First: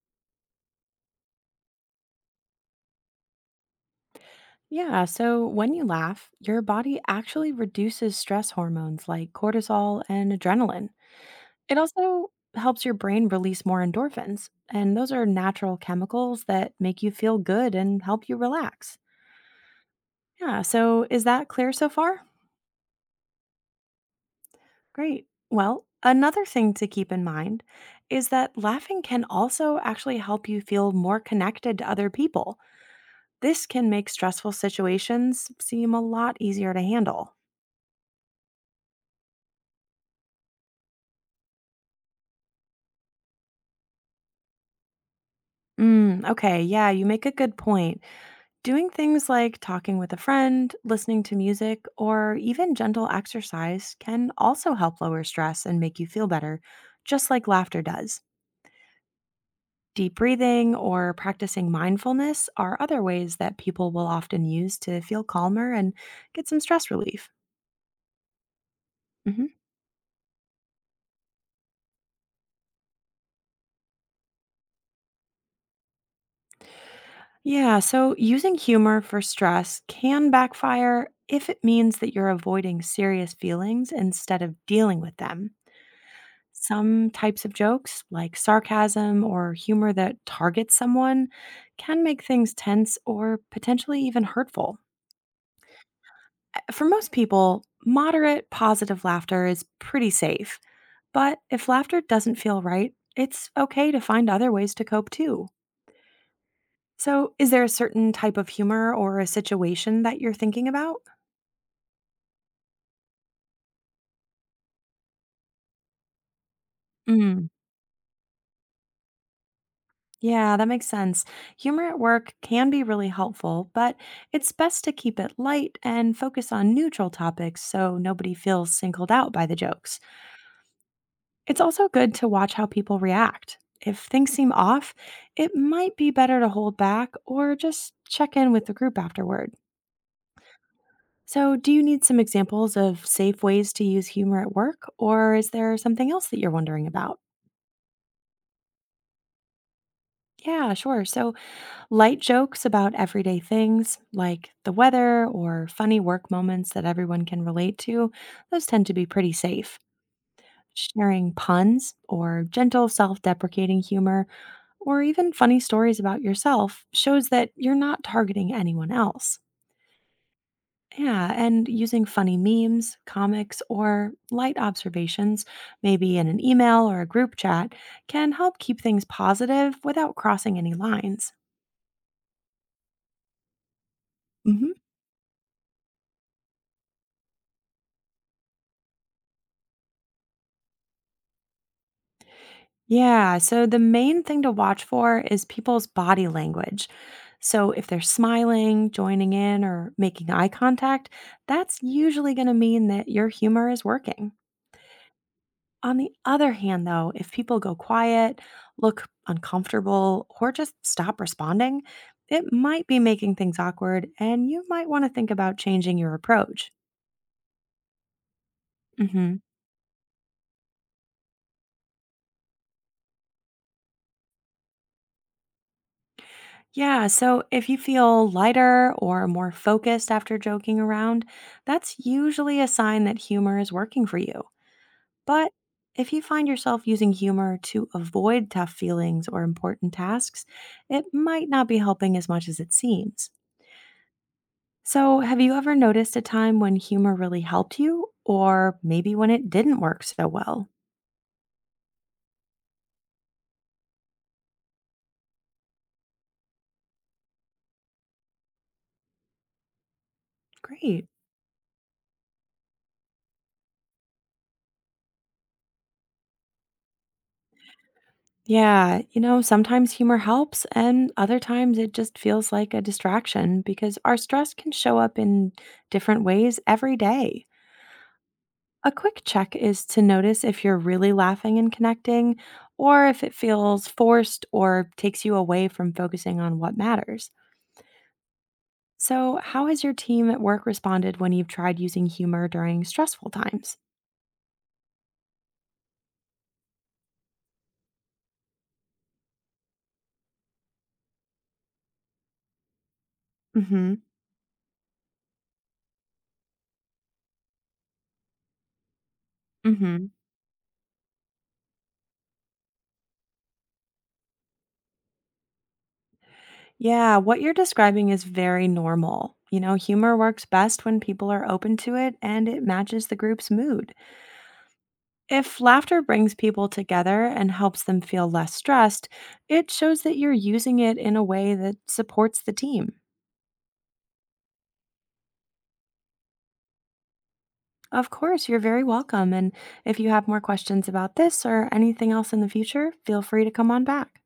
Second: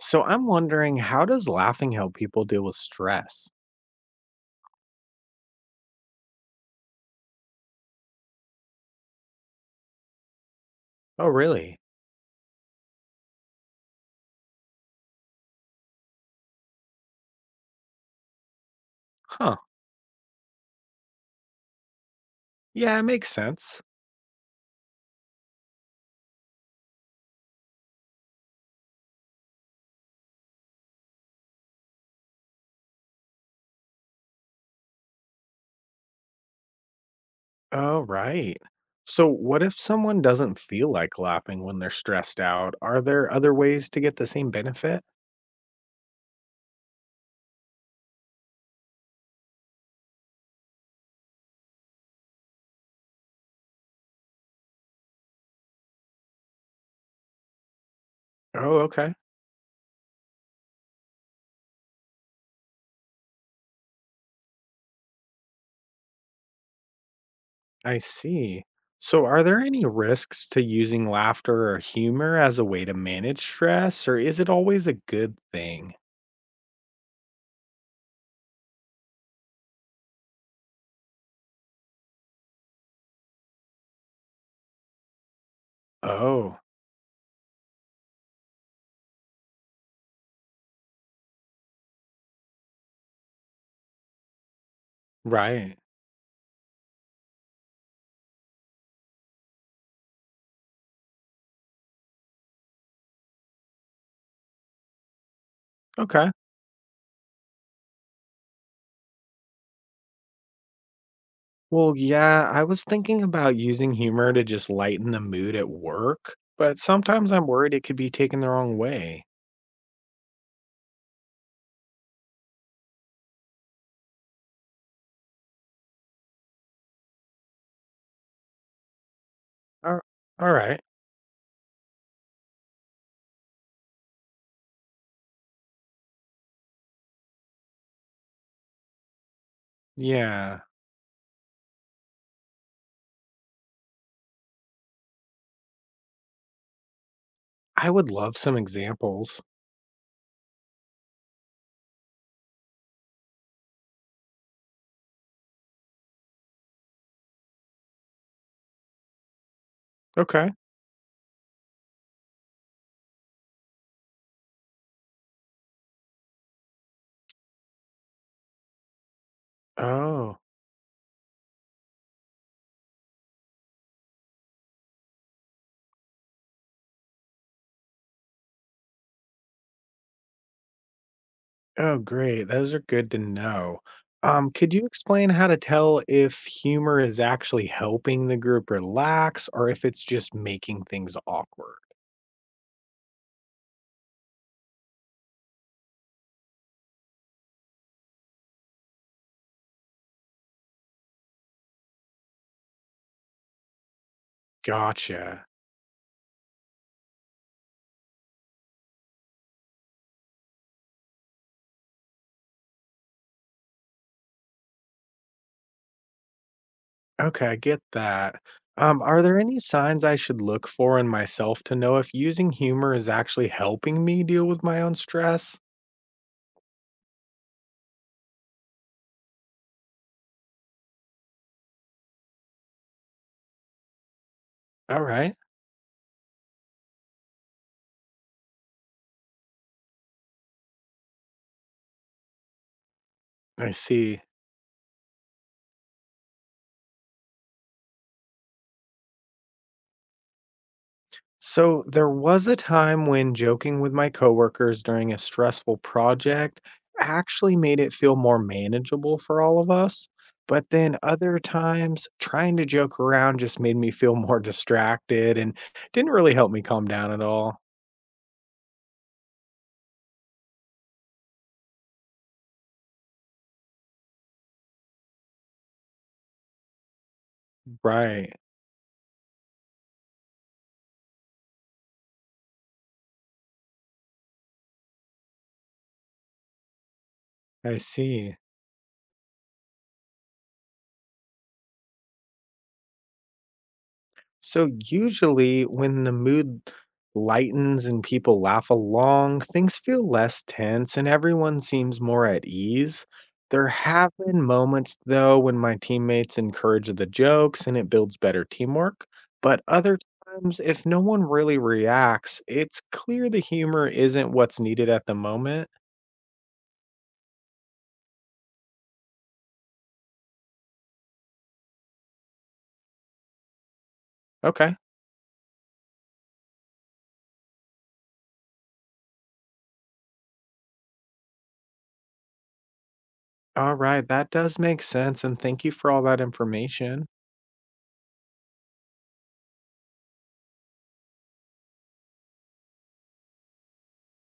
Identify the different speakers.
Speaker 1: So I'm wondering, how does laughing help people deal with stress?
Speaker 2: Yeah, so when you laugh, your body actually reduces stress hormones like cortisol and adrenaline.
Speaker 1: Oh,
Speaker 2: It
Speaker 1: really?
Speaker 2: also helps your brain release more endorphins, and those are natural chemicals that make you feel good and help you relax.
Speaker 1: Huh.
Speaker 2: Yeah, so is that clear so far?
Speaker 1: Yeah, it makes sense.
Speaker 2: Great. Well, another thing to keep in mind is that laughing can also actually help you feel more connected to other people. This can make stressful situations seem a lot easier to handle.
Speaker 1: Oh, right. So, what if someone doesn't feel like laughing when they're stressed out? Are there other ways to get the same benefit?
Speaker 2: Mm, okay, yeah, you make a good point. Doing things like talking with a friend, listening to music, or even gentle exercise can also help lower stress and make you feel better, just like laughter does.
Speaker 1: Oh, okay.
Speaker 2: Deep breathing or practicing mindfulness are other ways that people will often use to feel calmer and get some stress relief.
Speaker 1: I see. So, are
Speaker 2: Mhm.
Speaker 1: there any risks to using laughter or humor as a way to manage stress, or is it always a good thing?
Speaker 2: Yeah, so using humor for stress can backfire if it means that you're avoiding serious feelings instead of dealing with them.
Speaker 1: Oh,
Speaker 2: Some types of jokes, like sarcasm or humor that targets someone, can make things tense or potentially even hurtful.
Speaker 1: right.
Speaker 2: For most people, moderate, positive laughter is pretty safe. But if laughter doesn't feel right, it's okay to find other ways to cope too.
Speaker 1: Okay.
Speaker 2: So, is there a certain type of humor or a situation that you're thinking about?
Speaker 1: Well, yeah, I was thinking about using humor to just lighten the mood at work, but sometimes I'm worried it could be taken the wrong way.
Speaker 2: Yeah, that makes sense. Humor at work can be really helpful, but it's best to keep it light and focus on neutral topics so nobody feels singled out by the jokes.
Speaker 1: Ar- all right.
Speaker 2: It's also good to watch how people react. If things seem off, it might be better to hold back or just check in with the group afterward.
Speaker 1: Yeah,
Speaker 2: So, do you need some examples of safe ways to use humor at work, or is there something else that you're wondering about?
Speaker 1: I would love some examples.
Speaker 2: Yeah, sure. So, light jokes about everyday things like the weather or funny work moments that everyone can relate to, those tend to be pretty safe.
Speaker 1: Okay.
Speaker 2: Sharing puns or gentle self deprecating humor or even funny stories about yourself shows that you're not targeting anyone else.
Speaker 1: Oh,
Speaker 2: Yeah, and using funny memes, comics, or light observations, maybe in an email or a group chat, can help keep things positive without crossing any lines.
Speaker 1: oh, great. Those are good to know.
Speaker 2: Mhm.
Speaker 1: Could you explain how to tell if humor is actually helping the group relax or if it's just making things awkward?
Speaker 2: Yeah, so the main thing to watch for is people's body language. So if they're smiling, joining in, or making eye contact, that's usually going to mean that your humor is working.
Speaker 1: Gotcha.
Speaker 2: On the other hand, though, if people go quiet, look uncomfortable, or just stop responding, it might be making things awkward, and you might want to think about changing your approach.
Speaker 1: Okay, I get that. Are there
Speaker 2: Mhm.
Speaker 1: any signs I should look for in myself to know if using humor is actually helping me deal with my own stress?
Speaker 2: Yeah, so if you feel lighter or more focused after joking around, that's usually a sign that humor is working for you.
Speaker 1: All right,
Speaker 2: But if you find yourself using humor to avoid tough feelings or important tasks, it might not be helping as much as it seems.
Speaker 1: I see.
Speaker 2: So, have you ever noticed a time when humor really helped you, or maybe when it didn't work so well?
Speaker 1: So there was a time when joking with my coworkers during a stressful project actually made it feel more manageable for all of us. But then
Speaker 2: Great.
Speaker 1: other times, trying to joke around just made me feel more distracted and didn't really help me calm down at all.
Speaker 2: Yeah, sometimes humor helps, and other times it just feels like a distraction because our stress can show up in different ways every day.
Speaker 1: Right,
Speaker 2: A quick check is to notice if you're really laughing and connecting, or if it feels forced or takes you away from focusing on what matters.
Speaker 1: I see.
Speaker 2: So, how has your team at work responded when you've tried using humor during stressful times?
Speaker 1: So usually when the mood lightens and people laugh along, things feel less tense and everyone seems more at ease.
Speaker 2: Mm
Speaker 1: There
Speaker 2: hmm.
Speaker 1: have been moments though when my teammates encourage the jokes and it builds better teamwork, but
Speaker 2: Mm
Speaker 1: other
Speaker 2: hmm.
Speaker 1: times if no one really reacts, it's clear the humor isn't what's needed at the moment.
Speaker 2: Yeah, what you're describing is very normal. Humor works best when people are open to it and it matches the group's mood.
Speaker 1: Okay.
Speaker 2: If laughter brings people together and helps them feel less stressed, it shows that you're using it in a way that supports the team.
Speaker 1: All right, that does make sense and thank you for all that information.
Speaker 2: Of course, you're very welcome. And if you have more questions about this or anything else in the future, feel free to come on back.